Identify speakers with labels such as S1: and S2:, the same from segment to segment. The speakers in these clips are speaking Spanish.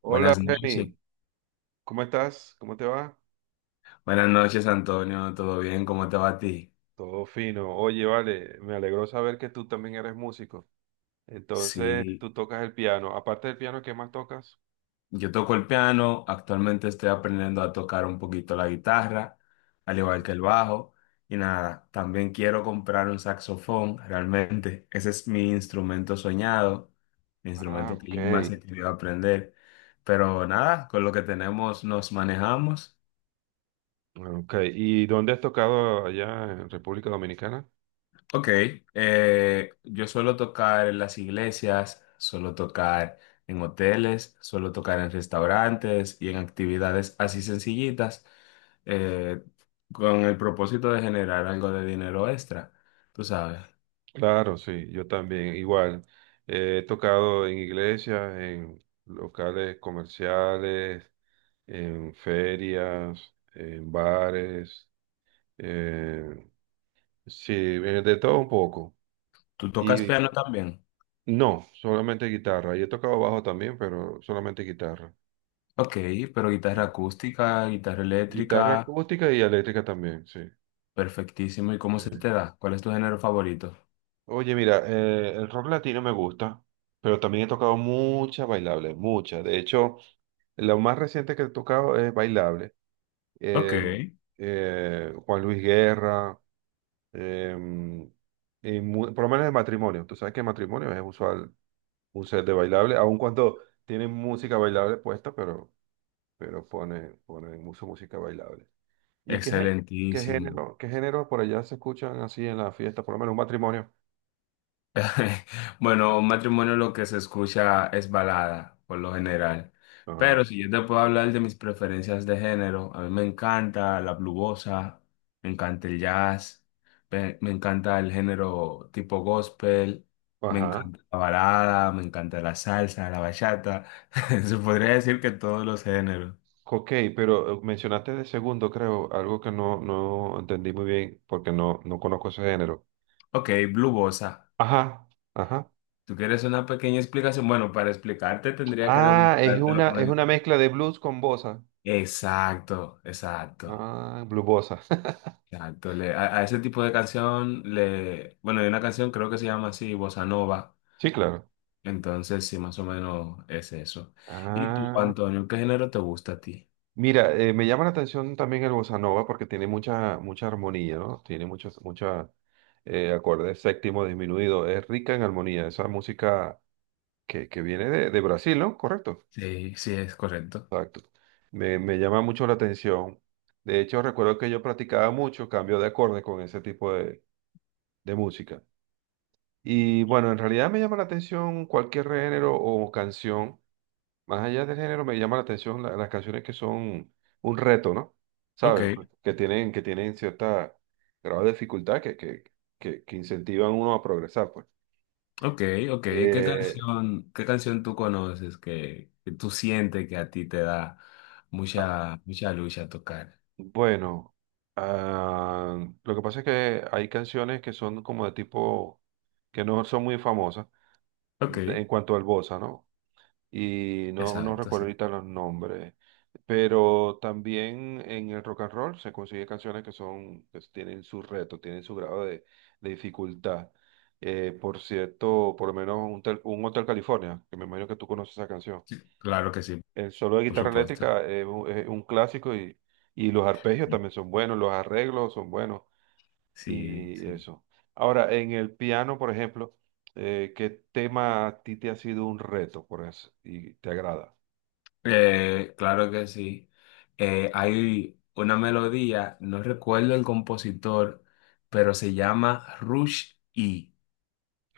S1: Hola
S2: Buenas noches.
S1: Jenny, ¿cómo estás? ¿Cómo te va?
S2: Buenas noches, Antonio. ¿Todo bien? ¿Cómo te va a ti?
S1: Todo fino. Oye, vale, me alegró saber que tú también eres músico. Entonces,
S2: Sí,
S1: tú tocas el piano. Aparte del piano, ¿qué más tocas?
S2: yo toco el piano. Actualmente estoy aprendiendo a tocar un poquito la guitarra, al igual
S1: Ah,
S2: que el bajo. Y nada, también quiero comprar un saxofón, realmente. Ese es mi instrumento soñado, mi
S1: ah,
S2: instrumento que yo más
S1: ok.
S2: he querido aprender. Pero nada, con lo que tenemos nos manejamos.
S1: Ah, ok. ¿Y dónde has tocado allá en República Dominicana?
S2: Ok, yo suelo tocar en las iglesias, suelo tocar en hoteles, suelo tocar en restaurantes y en actividades así sencillitas, eh, con el propósito de generar algo de dinero extra. Tú sabes,
S1: Claro, sí, yo también, igual. He tocado en iglesias, en locales comerciales, en ferias, en bares. eh, sí, de todo un poco.
S2: ¿tú tocas
S1: Y
S2: piano también?
S1: no, solamente guitarra. Yo he tocado bajo también, pero solamente guitarra.
S2: Ok, pero guitarra
S1: Sí.
S2: acústica, guitarra
S1: Guitarra
S2: eléctrica,
S1: acústica y eléctrica también, sí.
S2: perfectísimo. ¿Y cómo
S1: Sí.
S2: se te da? ¿Cuál es tu género favorito?
S1: Oye, mira, el rock latino me gusta, pero también he tocado muchas bailables, muchas. De hecho, lo más reciente que he tocado es bailable.
S2: Ok,
S1: Eh, Juan Luis Guerra, eh, y por lo menos en matrimonio. Tú sabes que en matrimonio es usual un set de bailable, aun cuando tienen música bailable puesta, pero pone mucha música bailable. ¿Y qué, gé- ¿qué
S2: excelentísimo.
S1: género, qué género por allá se escuchan así en la fiesta, por lo menos un matrimonio?
S2: Bueno, un matrimonio lo que se escucha es balada, por lo general.
S1: Ah,
S2: Pero si yo te puedo hablar de mis preferencias de género, a mí me encanta la blubosa, me encanta el jazz, me encanta el género tipo gospel, me
S1: ajá.
S2: encanta la balada, me encanta la salsa, la bachata. Se podría decir que todos los géneros.
S1: Ok, pero mencionaste de segundo, creo, algo que no entendí muy bien porque no conozco ese género.
S2: Ok, blubosa.
S1: Ajá, ajá.
S2: ¿Tú quieres una pequeña explicación? Bueno, para explicarte tendría que
S1: Ah,
S2: demostrártelo con
S1: es
S2: el...
S1: una mezcla de blues con bossa.
S2: Exacto, exacto.
S1: Ah, blues bossa.
S2: Exacto, le- a ese tipo de canción le, bueno, hay una canción creo que se llama así, Bossa Nova,
S1: Sí, claro.
S2: entonces sí, más o menos es eso. ¿Y tú,
S1: Ah.
S2: Antonio, qué género te gusta a ti?
S1: Mira, me llama la atención también el bossa nova porque tiene mucha, mucha armonía, ¿no? Tiene muchos, muchos acordes séptimo disminuido. Es rica en armonía. Esa música que viene de Brasil, ¿no? Correcto.
S2: Sí, sí, es correcto.
S1: Exacto. Me llama mucho la atención. De hecho, recuerdo que yo practicaba mucho cambio de acordes con ese tipo de música. Y bueno, en realidad me llama la atención cualquier género o canción. Más allá del género, me llama la atención las canciones que son un reto, ¿no?
S2: Ok,
S1: ¿Sabes? Que tienen cierta grado de dificultad que, que incentivan a uno a progresar, pues.
S2: ok, ok.
S1: Eh,
S2: Qué canción tú conoces que tú sientes que a ti te da
S1: ah,
S2: mucha, mucha lucha tocar?
S1: bueno, ah, lo que pasa es que hay canciones que son como de tipo, que no son muy famosas
S2: Ok,
S1: en cuanto al bossa, ¿no? Y no, no
S2: exacto,
S1: recuerdo
S2: sí.
S1: ahorita los nombres, pero también en el rock and roll se consigue canciones que son, que tienen su reto, tienen su grado de dificultad. Por cierto, por lo menos un Hotel California, que me imagino que tú conoces esa canción.
S2: Sí, claro que sí,
S1: El solo de
S2: por
S1: guitarra
S2: supuesto.
S1: eléctrica es un clásico y los arpegios también son buenos, los arreglos son buenos
S2: Sí,
S1: y
S2: sí.
S1: eso. Ahora, en el piano, por ejemplo, ¿qué tema a ti te ha sido un reto por eso y te agrada?
S2: Claro que sí. Hay una melodía, no recuerdo el compositor, pero se llama Rush E.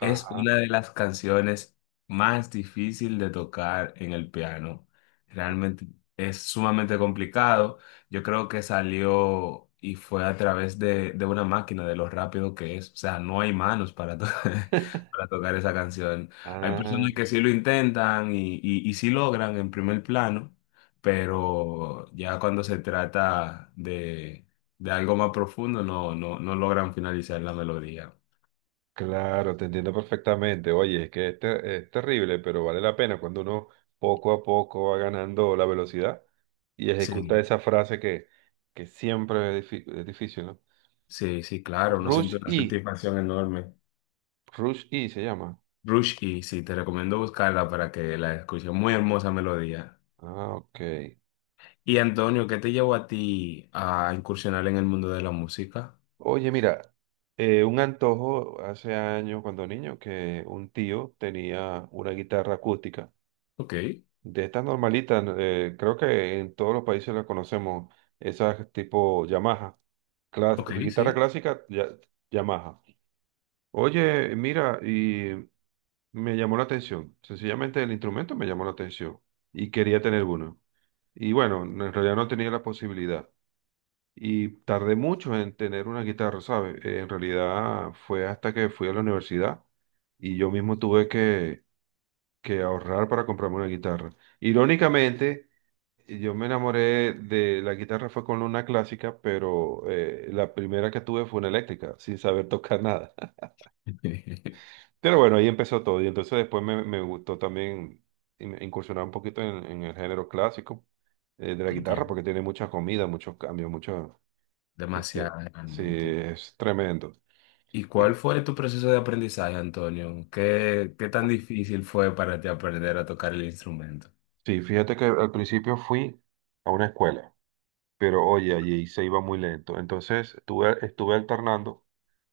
S2: Es una de las canciones más difíciles de tocar en el piano. Realmente es sumamente complicado. Yo creo que salió y fue a través de una máquina, de lo rápido que es. O sea, no hay manos para, to- para tocar esa canción. Hay
S1: Ah,
S2: personas que sí lo intentan y sí logran en primer plano, pero ya cuando se trata de algo más profundo, no, no, no logran finalizar la melodía.
S1: claro, te entiendo perfectamente. Oye, es que es terrible, pero vale la pena cuando uno poco a poco va ganando la velocidad y ejecuta
S2: Sí.
S1: esa frase que siempre es difícil, ¿no?
S2: Sí, sí, claro, uno siente
S1: Rush
S2: una
S1: E,
S2: satisfacción enorme.
S1: Rush E se llama.
S2: Rush y sí, te recomiendo buscarla para que la escuches. Muy hermosa melodía.
S1: Ah, ok.
S2: Y Antonio, ¿qué te llevó a ti a incursionar en el mundo de la música?
S1: Oye, mira, un antojo hace años cuando niño que un tío tenía una guitarra acústica.
S2: Ok,
S1: De estas normalitas, creo que en todos los países las conocemos, esas tipo Yamaha,
S2: ok,
S1: guitarra
S2: sí.
S1: clásica, Yamaha. Oye, mira, y me llamó la atención, sencillamente el instrumento me llamó la atención y quería tener uno. Y bueno, no, en realidad no tenía la posibilidad. Y tardé mucho en tener una guitarra, ¿sabes? En realidad fue hasta que fui a la universidad y yo mismo tuve que ahorrar para comprarme una guitarra. Irónicamente, y yo me enamoré de la guitarra fue con una clásica, pero la primera que tuve fue una eléctrica, sin saber tocar nada. Pero bueno, ahí empezó todo. Y entonces después me, me gustó también incursionar un poquito en el género clásico de la guitarra,
S2: Ok,
S1: porque tiene mucha comida, muchos cambios, mucho, este,
S2: demasiado,
S1: sí,
S2: realmente.
S1: es tremendo.
S2: ¿Y cuál
S1: Sí,
S2: fue tu proceso de aprendizaje, Antonio? ¿Qué, qué tan difícil fue para ti aprender a tocar el instrumento?
S1: sí, fíjate que al principio fui a una escuela, pero oye, allí se iba muy lento. Entonces estuve alternando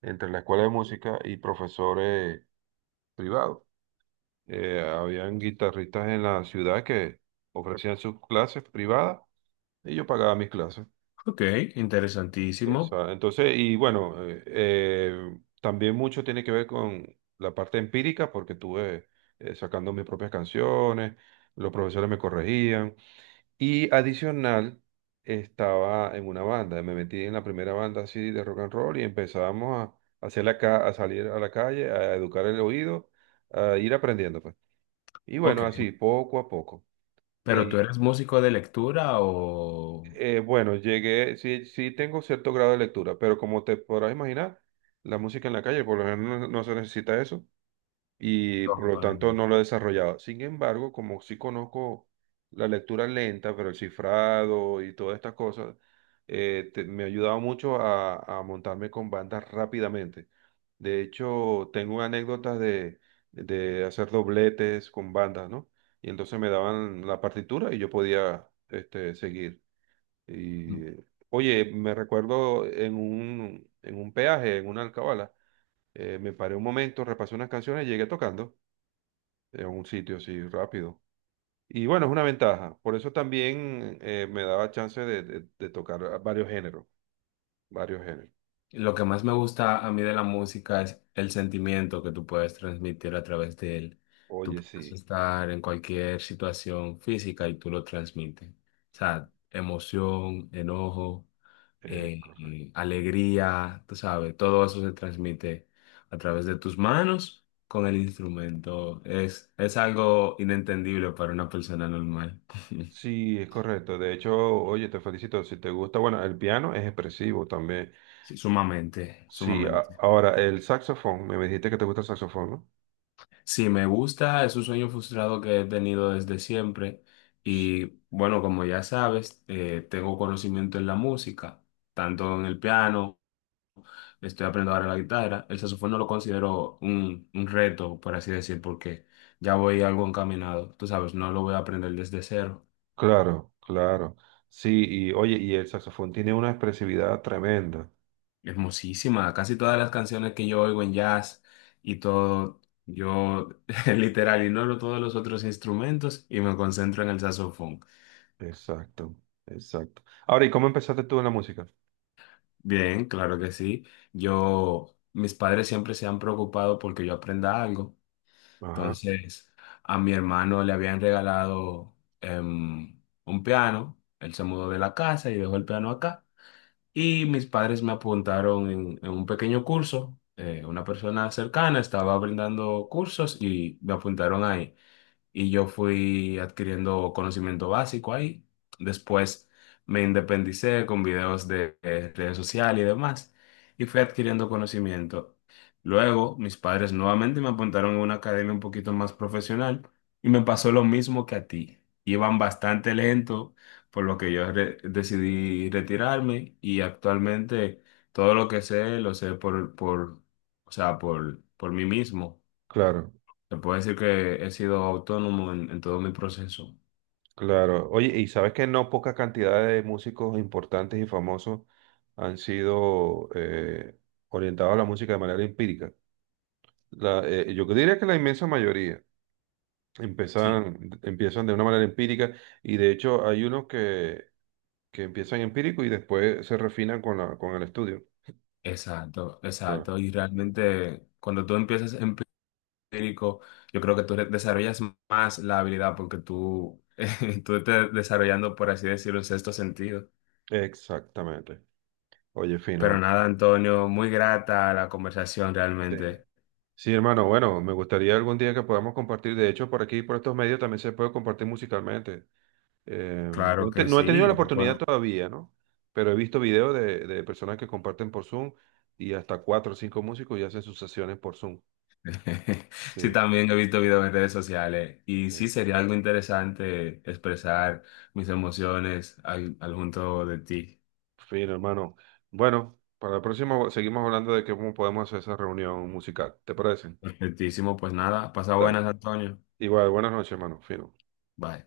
S1: entre la escuela de música y profesores privado. Habían guitarristas en la ciudad que ofrecían sus clases privadas y yo pagaba mis clases.
S2: Ok, interesantísimo.
S1: Entonces, y bueno, también mucho tiene que ver con la parte empírica porque estuve sacando mis propias canciones, los profesores me corregían y adicional estaba en una banda, me metí en la primera banda así de rock and roll y empezábamos hacer a salir a la calle, a educar el oído, a ir aprendiendo, pues. Y bueno,
S2: Ok,
S1: así, poco a poco.
S2: ¿pero tú
S1: Y
S2: eres músico de lectura o...?
S1: bueno, llegué, sí, sí tengo cierto grado de lectura, pero como te podrás imaginar, la música en la calle, por lo general no, no se necesita eso. Y por
S2: No,
S1: lo
S2: para
S1: tanto
S2: nada.
S1: no lo he desarrollado. Sin embargo, como sí conozco la lectura lenta, pero el cifrado y todas estas cosas, me ha ayudado mucho a montarme con bandas rápidamente. De hecho, tengo anécdotas de hacer dobletes con bandas, ¿no? Y entonces me daban la partitura y yo podía este, seguir. Y, oye, me recuerdo en un peaje, en una alcabala, me paré un momento, repasé unas canciones y llegué tocando en un sitio así rápido. Y bueno, es una ventaja. Por eso también me daba chance de, de tocar varios géneros, varios géneros.
S2: Lo que más me gusta a mí de la música es el sentimiento que tú puedes transmitir a través de él. Tú
S1: Oye,
S2: puedes
S1: sí,
S2: estar en cualquier situación física y tú lo transmites. O sea, emoción, enojo,
S1: es correcto.
S2: alegría, tú sabes, todo eso se transmite a través de tus manos con el instrumento. Es algo inentendible para una persona normal.
S1: Sí, es correcto. De hecho, oye, te felicito. Si te gusta, bueno, el piano es expresivo también.
S2: Sí, sumamente,
S1: Sí,
S2: sumamente.
S1: ahora el saxofón, me dijiste que te gusta el saxofón, ¿no?
S2: Sí, me gusta, es un sueño frustrado que he tenido desde siempre
S1: S-
S2: y bueno, como ya sabes, tengo conocimiento en la música, tanto en el piano, estoy aprendiendo ahora la guitarra, el saxofón no lo considero un reto, por así decir, porque ya voy algo encaminado, tú sabes, no lo voy a aprender desde cero.
S1: Claro, claro. Sí, y oye, y el saxofón tiene una expresividad tremenda.
S2: Hermosísima, casi todas las canciones que yo oigo en jazz y todo, yo literal ignoro todos los otros instrumentos y me concentro en el saxofón.
S1: Exacto, exacto. Ahora, ¿y cómo empezaste tú en la música?
S2: Bien, claro que sí. Yo, mis padres siempre se han preocupado porque yo aprenda algo.
S1: Ajá,
S2: Entonces, a mi hermano le habían regalado un piano. Él se mudó de la casa y dejó el piano acá. Y mis padres me apuntaron en un pequeño curso. Una persona cercana estaba brindando cursos y me apuntaron ahí y yo fui adquiriendo conocimiento básico ahí. Después me independicé con videos de, redes sociales y demás y fui adquiriendo conocimiento. Luego mis padres nuevamente me apuntaron a una academia un poquito más profesional y me pasó lo mismo que a ti. Iban bastante lento, por lo que yo re- decidí retirarme y actualmente todo lo que sé lo sé por, o sea, por mí mismo.
S1: claro.
S2: Te puedo decir que he sido autónomo en todo mi proceso.
S1: Claro, oye, y sabes que no poca cantidad de músicos importantes y famosos han sido orientados a la música de manera empírica. La, yo diría que la inmensa mayoría
S2: Sí,
S1: empiezan de una manera empírica y de hecho hay unos que empiezan empírico y después se refinan con la, con el estudio.
S2: exacto,
S1: Claro.
S2: exacto. Y realmente cuando tú empiezas empírico, yo creo que tú re- desarrollas más la habilidad porque tú, tú te desarrollando, por así decirlo, un sexto sentido.
S1: Exactamente. Oye,
S2: Pero
S1: fino.
S2: nada, Antonio, muy grata la conversación
S1: Sí.
S2: realmente.
S1: Sí, hermano, bueno, me gustaría algún día que podamos compartir, de hecho, por aquí, por estos medios también se puede compartir musicalmente. Eh,
S2: Claro
S1: no,
S2: que
S1: no he tenido
S2: sí,
S1: la oportunidad
S2: bueno.
S1: todavía, ¿no? Pero he visto videos de personas que comparten por Zoom y hasta cuatro o cinco músicos y hacen sus sesiones por Zoom. Sí.
S2: Sí, también he visto videos en redes sociales y
S1: Sí.
S2: sí sería algo interesante expresar mis emociones al, al junto de ti.
S1: Fin, hermano. Bueno, para la próxima seguimos hablando de cómo podemos hacer esa reunión musical. ¿Te parece?
S2: Perfectísimo, pues nada, pasa
S1: Dale.
S2: buenas, Antonio.
S1: Igual, buenas noches, hermano. Fino.
S2: Bye.